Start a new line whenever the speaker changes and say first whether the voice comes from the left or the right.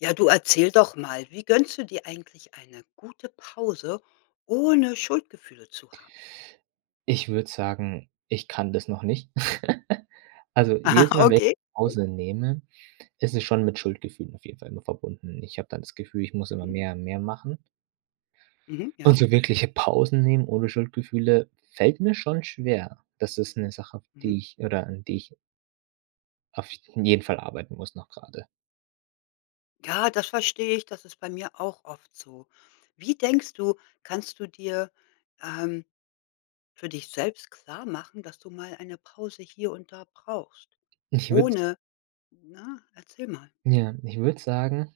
left: Ja, du erzähl doch mal. Wie gönnst du dir eigentlich eine gute Pause ohne Schuldgefühle zu haben?
right: Ich würde sagen, ich kann das noch nicht. Also,
left: Ah,
right: jedes Mal, wenn
left: okay,
right: ich
left: okay.
right: Pause nehme, ist es schon mit Schuldgefühlen auf jeden Fall nur verbunden. Ich habe dann das Gefühl, ich muss immer
left: Mhm.
right: mehr und mehr machen.
left: Mhm.
right: Und
left: Ja.
right: so wirkliche Pausen nehmen ohne Schuldgefühle fällt mir schon schwer. Das ist 'ne Sache, auf
left: Mhm.
right: die ich oder an die ich auf jeden Fall arbeiten muss noch grade.
left: Ja, das verstehe ich. Das ist bei mir auch oft so. Wie denkst du, kannst du dir, ähm, für dich selbst klarmachen, dass du mal eine Pause hier und da brauchst,
right: Ich würde
left: ohne ja, erzähl mal.
right: ja, ich würde sagen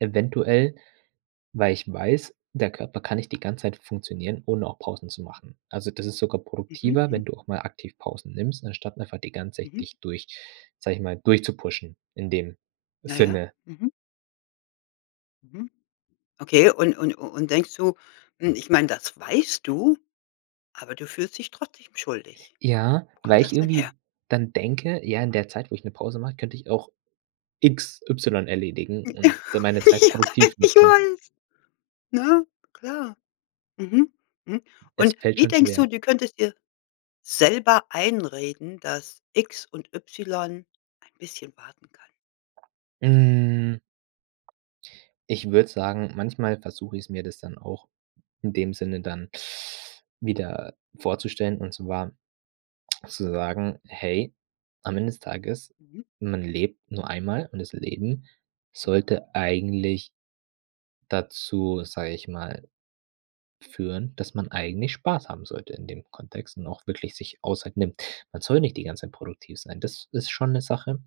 right: eventuell, weil ich weiß, der Körper kann nicht die ganze Zeit funktionieren, ohne auch Pausen zu machen. Also, das ist sogar produktiver,
left: Mhm.
right: wenn du auch mal aktiv Pausen nimmst, anstatt einfach die ganze Zeit
left: Mhm.
right: dich durch, sage ich mal, durchzupushen in dem
left: Ja, ja.
right: Sinne.
left: Mhm. Mhm. Okay. Un un und denkst du hm, ich meine, das weißt du, aber du fühlst dich trotzdem schuldig.
right: Ja,
left: Wo
right: weil
left: kommt
right: ich
left: das denn
right: irgendwie
left: her?
right: dann denke: „Ja, in der Zeit, wo ich 'ne Pause mache, könnte ich auch X Y erledigen und d
left: Ja,
right: meine Zeit produktiv
left: ich
right: nutzen.“
left: weiß. Ne? Klar. Mhm. Mhm.
right: Es
left: Und
right: fällt
left: wie
right: schon
left: denkst du,
right: schwer.
left: du könntest dir selber einreden, dass X und Y ein bisschen warten kann?
right: Hm. Ich würde sagen, manchmal versuche ich es mir, das dann auch in dem Sinne dann wieder vorzustellen und zwar zu sagen: „Hey, am Ende des Tages,
left: Mhm.
right: man lebt nur einmal.“ Und das Leben sollte eigentlich dazu, sage ich mal, führen, dass man eigentlich Spaß haben sollte in dem Kontext und auch wirklich sich Auszeit nimmt. Man soll nicht die ganze Zeit produktiv sein. Das ist schon 'ne Sache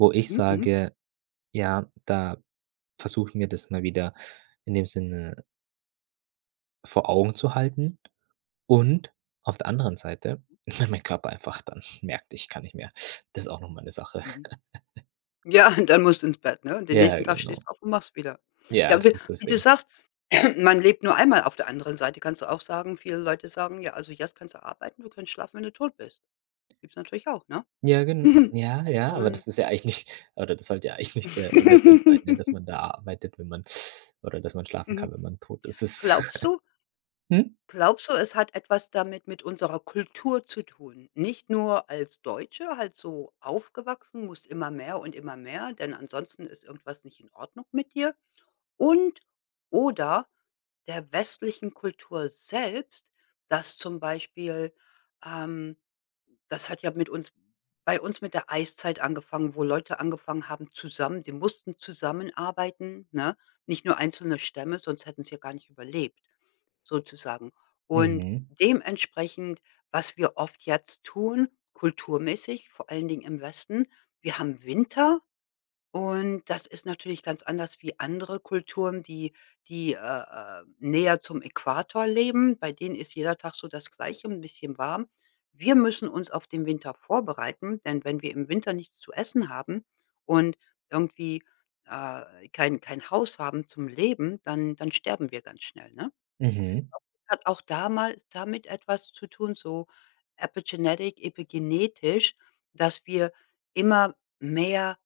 right: wo ich
left: Mhm, mhm.
right: sage ja, da versuche ich mir das immer wieder in dem Sinne vor Augen zu halten und auf der anderen Seite, weil mein Körper einfach dann merkt, ich kann nicht mehr. Das ist auch noch mal 'ne Sache.
left: Mhm. Ja, dann musst du ins Bett, ne? Und den
right: Ja,
left: nächsten Tag stehst
right: genau.
left: du auf und machst wieder.
right: Ja,
left: Ja,
right: das
left: w
right: ist das
left: wie du
right: Ding.
left: sagst: „Man lebt nur einmal.“ Auf der anderen Seite kannst du auch sagen viele Leute sagen: „Ja, also, jetzt kannst du arbeiten. Du kannst schlafen, wenn du tot bist.“ Gibt es natürlich auch, ne?
right: Ja gen ja, ja, aber
left: Und
right: das ist ja eigentlich oder das sollte ja eigentlich der der Sinn sein, ne, dass man da arbeitet, wenn man oder dass man schlafen
left: Mhm.
right: kann, wenn man tot. Das ist
left: Glaubst du
right: Hm?
left: glaubst du, es hat etwas damit mit unserer Kultur zu tun? Nicht nur als Deutsche halt so aufgewachsen, musst immer mehr und immer mehr, denn ansonsten ist irgendwas nicht in Ordnung mit dir und oder der westlichen Kultur selbst, dass zum Beispiel ähm, das hat ja mit uns bei uns mit der Eiszeit angefangen, wo Leute angefangen haben zusammen die mussten zusammenarbeiten, ne? Nicht nur einzelne Stämme, sonst hätten sie gar nicht überlebt, sozusagen. Und
right: Mhm.
left: dementsprechend was wir oft jetzt tun, kulturmäßig, vor allen Dingen im Westen, wir haben Winter und das ist natürlich ganz anders wie andere Kulturen, die die, äh, äh, näher zum Äquator leben. Bei denen ist jeder Tag so das Gleiche, 'n bisschen warm. Wir müssen uns auf den Winter vorbereiten, denn wenn wir im Winter nichts zu essen haben und irgendwie, äh, kein kein Haus haben zum Leben, dann dann sterben wir ganz schnell, ne?
right: Mhm.
left: Ich glaube, es hat auch damal damit etwas zu tun, so epigenetic, epigenetisch, dass wir immer mehr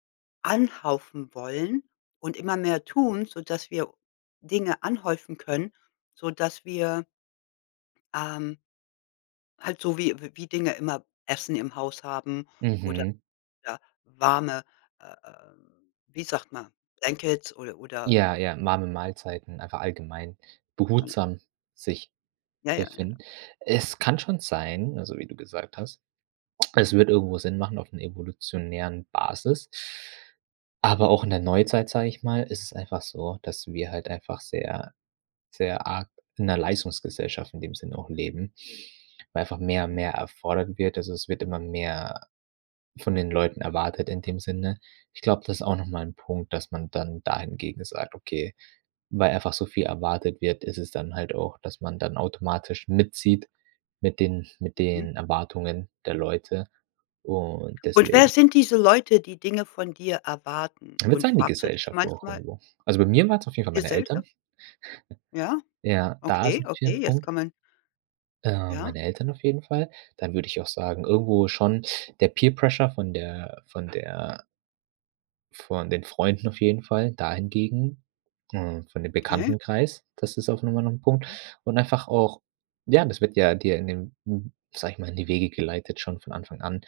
left: anhäufen wollen und immer mehr tun, sodass wir Dinge anhäufen können, sodass wir ähm halt so wie w wie Dinge immer Essen im Haus haben oder,
right: Mhm.
left: ja, warme, äh, äh, wie sagt man Blankets ode oder
right: Ja, ja, warme Mahlzeiten, einfach allgemein
left: Na ja.
right: behutsam sich
left: Ja, ja, ja, ja.
right: befinden. Es kann schon sein, also, wie du gesagt hast, es würde irgendwo Sinn machen auf 'ner evolutionären Basis aber auch in der Neuzeit, sage ich mal, ist es einfach so, dass wir halt einfach sehr, sehr arg in 'ner Leistungsgesellschaft in dem Sinne auch leben, weil einfach mehr,
left: Mhm.
right: mehr erfordert wird. Also, es wird immer mehr von den Leuten erwartet, in dem Sinne. Ich glaube, das ist auch noch mal 'n Punkt, dass man dann da hingegen sagt: „Okay, weil einfach so viel erwartet wird, ist es dann halt auch, dass man dann automatisch mitzieht mit den mit
left: Mhm.
right: den Erwartungen der Leute und
left: Und wer
right: deswegen“
left: sind diese Leute, die Dinge von dir erwarten?
right: Ich würde
left: Und
right: sagen die
left: fragst du dich
right: Gesellschaft auch
left: manchmal
right: irgendwo. Also, bei mir waren's auf jeden
left: Die
right: Fall meine Eltern.
left: Gesellschaft? Ja?
right: Ja, da
left: Okay,
right: sind wir
left: okay,
right: am
left: jetzt
right: Punkt.
left: kann man
right: Ähm,
left: Ja?
right: meine Eltern auf jeden Fall. Dann würde ich auch sagen, irgendwo schon der Peer-Pressure von der von der von den Freunden auf jeden Fall, dahingegen, äh, von dem
left: Okay.
right: Bekanntenkreis, das ist auf noch mal 'nen Punkt und einfach auch ja, das wird ja dir in dem m sage ich mal, in die Wege geleitet schon von Anfang an.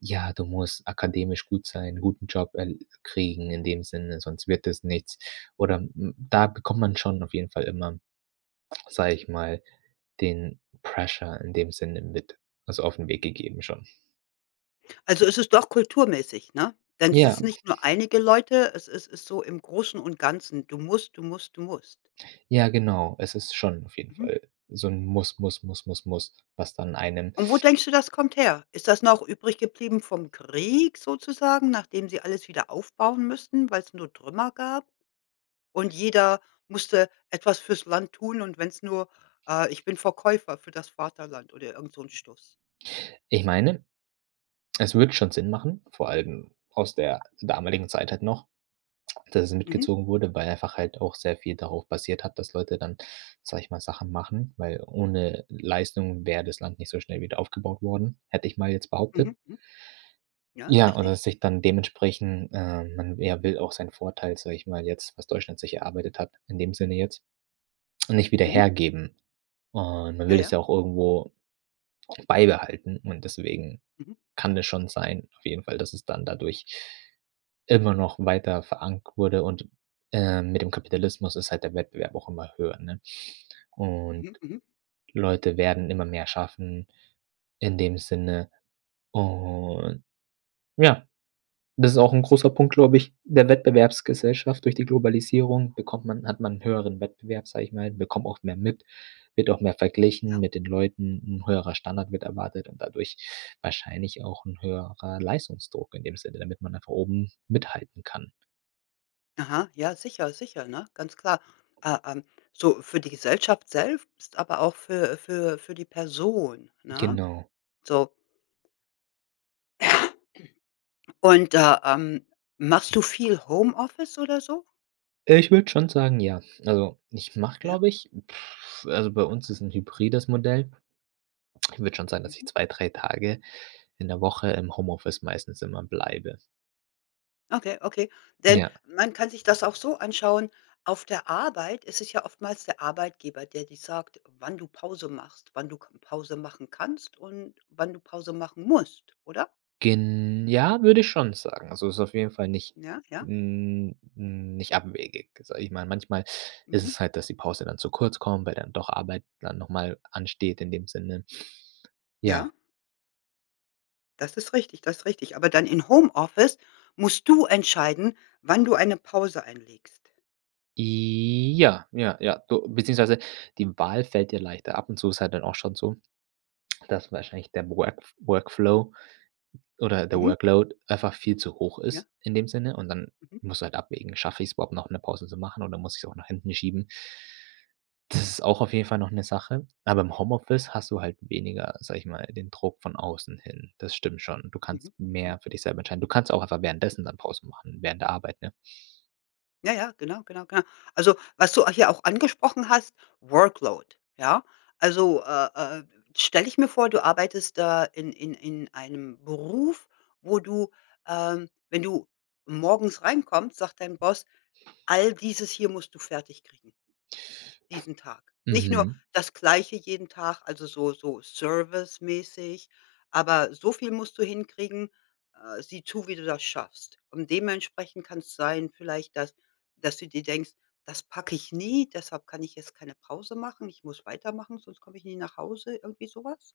right: „Ja, du musst akademisch gut sein, guten Job, äh, kriegen in dem Sinne, sonst wird es nichts." Oder m m da k kommt man schon auf jeden Fall immer, sage ich mal, den Pressure in dem Sinne mit also, auf 'n Weg gegeben schon.
left: Also, ist es doch kulturmäßig, ne? Denn es
right: Ja.
left: ist nicht nur einige Leute, es is ist so im Großen und Ganzen. Du musst, du musst, du musst.
right: Ja, genau. Es ist schon auf jeden
left: Mhm.
right: Fall so 'n: „Muss, muss, muss, muss, muss“, was dann einen
left: Und wo denkst du, das kommt her? Ist das noch übrig geblieben vom Krieg sozusagen, nachdem sie alles wieder aufbauen müssten, weil's nur Trümmer gab und jeder musste etwas fürs Land tun und wenn es nur äh: „Ich bin Verkäufer für das Vaterland.“ oder irgend so 'nen Stuß.
right: Ich meine, es würde schon Sinn machen, vor allem aus der damaligen Zeit halt noch, dass es
left: Mhm.
right: mitgezogen wurde, weil einfach halt auch sehr viel darauf basiert hat, dass Leute dann, sage ich mal, Sachen machen, weil ohne Leistung wäre das Land nicht so schnell wieder aufgebaut worden, hätte ich mal jetzt behauptet.
left: Mhm. Mhm. Ja, ist
right: Ja, und
left: richtig.
right: dass sich dann dementsprechend, ähm, man w ja, will auch seinen Vorteil, sage ich mal jetzt, was Deutschland sich erarbeitet hat in dem Sinne jetzt, nicht wieder
left: Mhm.
right: hergeben. Und man will
left: Ja,
right: das
left: ja.
right: ja auch irgendwo beibehalten und deswegen
left: Mhm.
right: kann das schon sein auf jeden Fall, dass es dann dadurch immer noch weiter verankert wurde. Und, äh, mit dem Kapitalismus ist halt der Wettbewerb auch immer höher, ne? Und
left: Mhm, mhm.
right: Leute werden immer mehr schaffen in dem Sinne. Und ja, das ist auch 'n großer Punkt, glaube ich, der Wettbewerbsgesellschaft. Durch die Globalisierung bekommt man hat man 'n höheren Wettbewerb, sage ich mal, bekommt auch mehr mit, wird auch mehr verglichen
left: Ja.
right: mit den Leuten, 'n höherer Standard wird erwartet und dadurch wahrscheinlich auch 'n höherer Leistungsdruck in dem Sinne, damit man einfach oben mithalten kann.
left: Aha, ja sicher, sicher, ne, ganz klar. Äh, ähm, so für die Gesellschaft selbst aber auch für äh, für für die Person, ne?
right: Genau.
left: So. Und, äh, ähm, machst du viel Homeoffice, oder so?
right: Äh, ich würde schon sagen, ja. Also, ich mache,
left: Ja.
right: glaube ich also, bei uns ist 'n Hybrides Modell. Ich würde schon sagen, dass ich
left: Mhm.
right: 2, 3 Tage in der Woche im Homeoffice meistens immer bleibe.
left: Okay, okay, denn
right: Ja.
left: man kann sich das auch so anschauen. Auf der Arbeit ist es ja oftmals der Arbeitgeber, der dir sagt, wann du Pause machst, wann du k Pause machen kannst und wann du Pause machen musst, oder?
right: Gen ja, würde ich schon sagen. Also, ist auf jeden Fall nicht
left: Ja, ja.
right: n n nicht abwegig, sage ich mal, manchmal ist
left: Mhm.
right: es halt, dass die Pause dann zu kurz kommt, weil dann doch Arbeit dann noch mal ansteht in dem Sinne.
left: Ja.
right: Ja.
left: Das ist richtig, das ist richtig. Aber dann in Homeoffice musst du entscheiden, wann du eine Pause einlegst?
right: Ja, ja, ja. Beziehungsweise, die Wahl fällt dir leichter. Ab und zu ist halt dann auch schon so, dass wahrscheinlich der Workf Workflow oder der
left: Mhm.
right: Workload einfach viel zu hoch
left: Ja.
right: ist in dem Sinne und dann
left: Mhm.
right: musst du halt abwägen: „Schaffe ich's überhaupt noch 'ne Pause zu machen oder muss ich's auch nach hinten schieben?“ Das ist auch auf jeden Fall noch 'ne Sache, aber im Homeoffice hast du halt weniger, sage ich mal, den Druck von außen hin. Das stimmt schon. Du
left: Mhm,
right: kannst
left: mhm.
right: mehr für dich selber entscheiden. Du kannst auch einfach währenddessen dann Pause machen, während der Arbeit, ne?
left: Ja, ja, genau, genau, genau. Also was du hier auch angesprochen hast, Workload, ja? Also, äh, äh, stelle ich mir vor, du arbeitest da in in in einem Beruf, wo du ähm, wenn du morgens reinkommt, sagt dein Boss: „All dieses hier musst du fertig kriegen“ „diesen Tag.“ Nicht nur
right: Mhm.
left: das Gleiche jeden Tag, also so so service-mäßig, aber „so viel musst du hinkriegen, äh, sieh zu, wie du das schaffst.“ Und dementsprechend kann's sein vielleicht, dass dass du dir denkst: „Das packe ich nie, deshalb kann ich jetzt keine Pause machen. Ich muss weitermachen, sonst komme ich nie nach Hause“, irgendwie so was?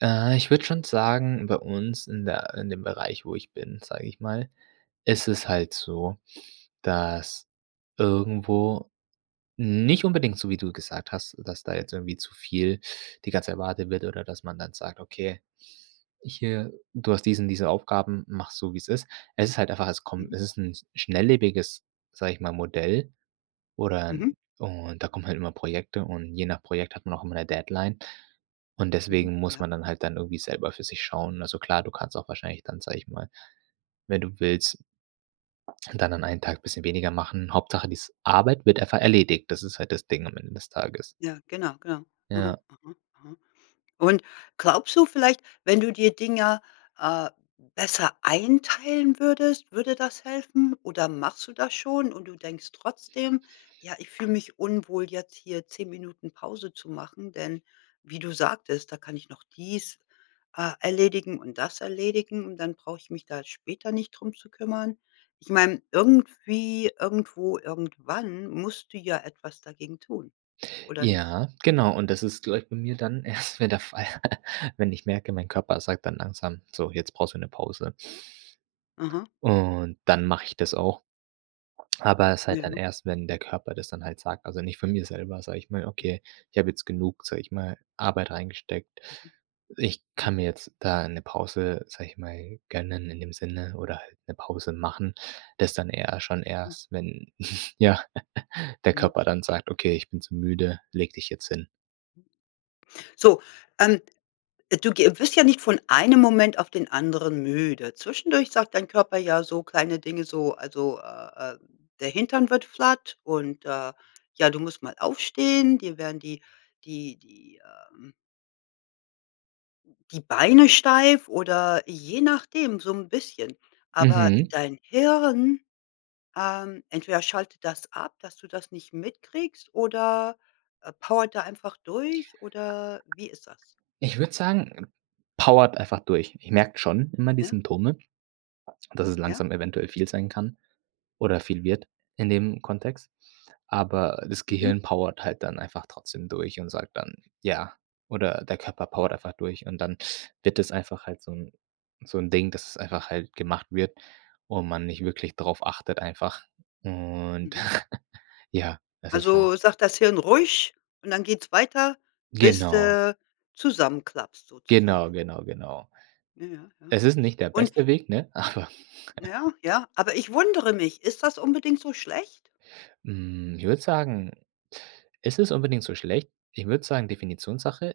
right: Äh, ich würde schon sagen, bei uns in der in dem Bereich, wo ich bin, sage ich mal, ist es halt so, dass irgendwo nicht unbedingt so wie du gesagt hast, dass da jetzt irgendwie zu viel die ganze erwartet wird oder dass man dann sagt: „Okay, ich äh, du hast diesen diese Aufgaben, mache es so wie es ist.“ Es ist halt einfach es kommt
left: Mhm.
right: es ist 'n schnelllebiges, sage ich mal, Modell oder
left: Mhm.
right: und da kommen halt immer Projekte und je nach Projekt hat man auch immer 'ne Deadline. Und
left: Mhm,
right: deswegen muss
left: ja.
right: man dann halt dann irgendwie selber für sich schauen. Also klar, du kannst auch wahrscheinlich dann, sage ich mal, wenn du willst und dann an einen Tag bisschen weniger machen. Hauptsache, dies Arbeit wird einfach erledigt. Das ist halt das Ding am Ende des Tages.
left: Ja, genau, genau. Aha,
right: Ja.
left: aha, aha. Und glaubst du vielleicht, wenn du dir Dinger, äh, besser einteilen würdest, würde das helfen oder machst du das schon und du denkst trotzdem, ja: „Ich fühle mich unwohl jetzt hier 10 Minuten Pause zu machen“, denn wie du sagtest, „da kann ich noch dies, äh, erledigen und das erledigen und dann brauche ich mich da später nicht drum zu kümmern.“ Ich meine, irgendwie, irgendwo, irgendwann musst du ja etwas dagegen tun oder nicht?
right: Ja, genau. Und das ist glaube bei mir dann erst mal der Fall, wenn ich merke, mein Körper sagt dann langsam: „So, jetzt brauchst du 'ne Pause.“
left: Aha.
right: Und dann mache ich das auch. Aber ist halt dann
left: Ja.
right: erst, wenn der Körper das dann halt sagt, also nicht von mir selber, sage ich mal:
left: Mhm.
right: „Okay, ich habe jetzt genug, sage ich mal, Arbeit reingesteckt.
left: Mhm.
right: Ich
left: Mhm.
right: kann mir jetzt da 'ne Pause, sage ich mal, gönnen in dem Sinne oder 'ne Pause machen.“ Das dann eher schon erst, wenn ja, der
left: Mhm.
right: Körper dann sagt: „Okay, ich bin zu müde, leg dich jetzt hin.“
left: Mhm. So, ähm, du ge wirst ja nicht von einem Moment auf den anderen müde. Zwischendurch sagt dein Körper ja so kleine Dinge so, also, äh, äh, der Hintern wird flat und, äh, ja du musst mal aufstehen die werden die die die ähm die Beine steif oder je nachdem so 'n bisschen. Aber
right: Mhm.
left: dein Hirn ähm, entweder schaltet das ab, dass du das nicht mitkriegst, oder powert da einfach durch, oder wie ist das?
right: Ich würde sagen, powert einfach durch. Ich merke schon immer die
left: Ja.
right: Symptome, dass es
left: Ja.
right: langsam eventuell viel sein kann, oder viel wird, in dem Kontext. Aber das
left: Mhm.
right: Gehirn powert halt dann einfach trotzdem durch und sagt dann ja. Oder der Körper powert einfach durch. Und dann wird es einfach halt so 'n so 'n Ding, dass es einfach halt gemacht wird und man nicht wirklich drauf achtet einfach. Und
left: Mhm.
right: ja, es ist halt
left: Also sagt das Hirn: „Ruhig!“, und dann geht's weiter, bis
right: Genau.
left: du zusammenklappst
right: Genau,
left: sozusagen.
right: genau, genau.
left: Ja, ja, ja.
right: Es ist nicht der
left: Und
right: beste Weg, ne, aber
left: Ja, ja, aber ich wundere mich, ist das unbedingt so schlecht?
right: Hm, ich würde sagen ist es unbedingt so schlecht? Ich würde sagen, Definitionssache.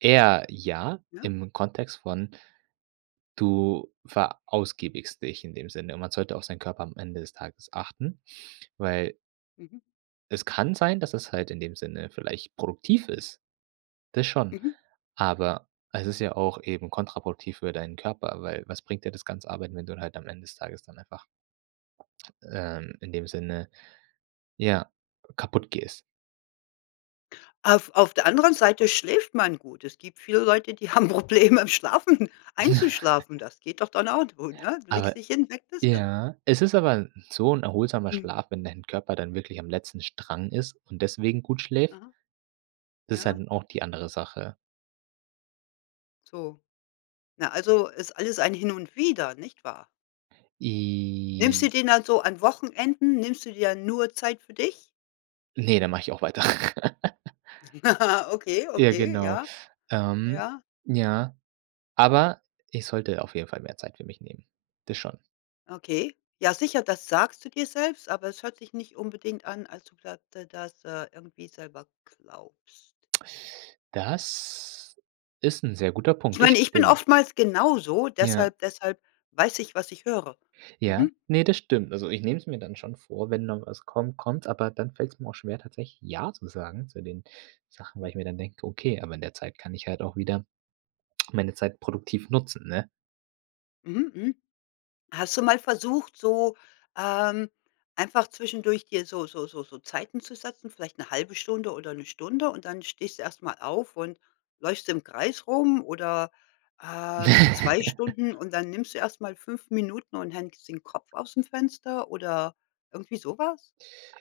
right: Eher ja
left: Ja.
right: im Kontext von: Du verausgabst dich in dem Sinne und man sollte auf seinen Körper am Ende des Tages achten, weil
left: Mhm.
right: es kann sein, dass es halt in dem Sinne vielleicht produktiv ist. Das schon.
left: Mhm.
right: Aber es ist ja auch eben kontraproduktiv für deinen Körper, weil was bringt dir das ganze Arbeiten, wenn du dann halt am Ende des Tages dann einfach, ähm, in dem Sinne, ja, kaputtgehst.
left: Auf auf der anderen Seite schläft man gut. Es gibt viele Leute, die haben Probleme, im Schlafen
right: Ja.
left: einzuschlafen. Das geht doch dann auch gut, ne? Legst
right: Aber
left: dich hin, weg bist du.
right: ja? Es ist aber so 'n erholsamer
left: Mhm.
right: Schlaf, wenn dein Körper dann wirklich am letzten Strang ist und deswegen gut schläft.
left: Aha.
right: Das ist
left: Ja.
right: halt dann auch die andere Sache.
left: So. Na, also, ist alles ein Hin und Wieder, nicht wahr? Nimmst du
right: I
left: den dann so an Wochenenden, nimmst du dir nur Zeit für dich?
right: Ne, da mache ich auch weiter.
left: Okay,
right: Ja,
left: okay,
right: genau.
left: ja.
right: Ähm.
left: Ja.
right: Ja, aber ich sollte auf jeden Fall mehr Zeit für mich nehmen. Das schon.
left: Okay. Ja, sicher, das sagst du dir selbst, aber es hört sich nicht unbedingt an, als ob du das d das, äh, irgendwie selber glaubst.
right: Das ist 'n sehr guter
left: Ich
right: Punkt, das
left: meine, ich bin
right: stimmt.
left: oftmals genauso,
right: Ja.
left: deshalb deshalb weiß ich, was ich höre.
right: Ja,
left: Mhm.
right: ne, das stimmt. Also, ich nehme es mir dann schon vor, wenn noch was kommt, kommt es, aber dann fällt es mir auch schwer tatsächlich „ja“ zu sagen zu den Sachen, weil
left: Hm.
right: ich mir dann denke: „Okay, aber in der Zeit kann ich halt auch wieder meine Zeit produktiv nutzen“, ne?
left: Mhm, mhm. Hast du mal versucht, so, ähm, einfach zwischendurch dir so so so so Zeiten zu setzen, vielleicht 'ne 1/2 Stunde oder 1 Stunde und dann stehst du erst mal auf und läufst im Kreis rum oder, ähm,
right: Ne.
left: 2 Stunden, und dann nimmst du erst mal 5 Minuten und hängst den Kopf ausm Fenster oder irgendwie so was?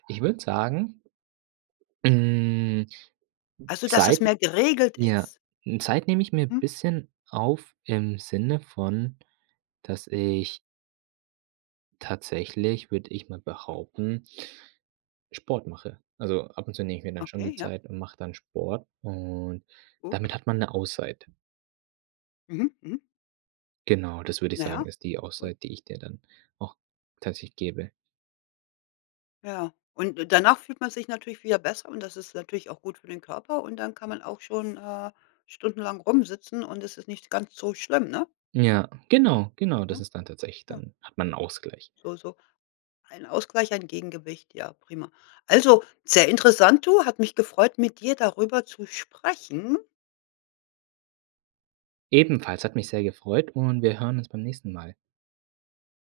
right: Ich würde sagen hm,
left: Also, dass es
right: Zeit,
left: mehr geregelt
right: ja
left: ist?
right: Zeit nehme ich mir n'
left: Hm.
right: bisschen auf im Sinne von, dass ich tatsächlich, würde ich mal behaupten Sport mache. Also, ab und zu nehme ich mir dann schon die
left: Okay, ja.
right: Zeit und mache dann Sport und damit
left: Gut.
right: hat man 'ne Auszeit.
left: Mhm, mhm.
right: Genau, das würde ich
left: Na
right: sagen,
left: ja,
right: ist die
left: gut.
right: Auszeit, die ich der dann auch tatsächlich gebe.
left: Ja, und und danach fühlt man sich natürlich wieder besser und das ist natürlich auch gut für den Körper und dann kann man auch schon, äh, stundenlang rumsitzen und es ist nicht ganz so schlimm, ne?
right: Ja, genau, genau, das
left: Ja,
right: ist dann tatsächlich
left: ja.
right: dann hat man 'n Ausgleich.
left: So so ein Ausgleich, ein Gegengewicht, ja prima. Also, sehr interessant, du. Hat mich gefreut, mit dir darüber zu sprechen.
right: Ebenfalls hat mich sehr gefreut und wir hören uns beim nächsten Mal.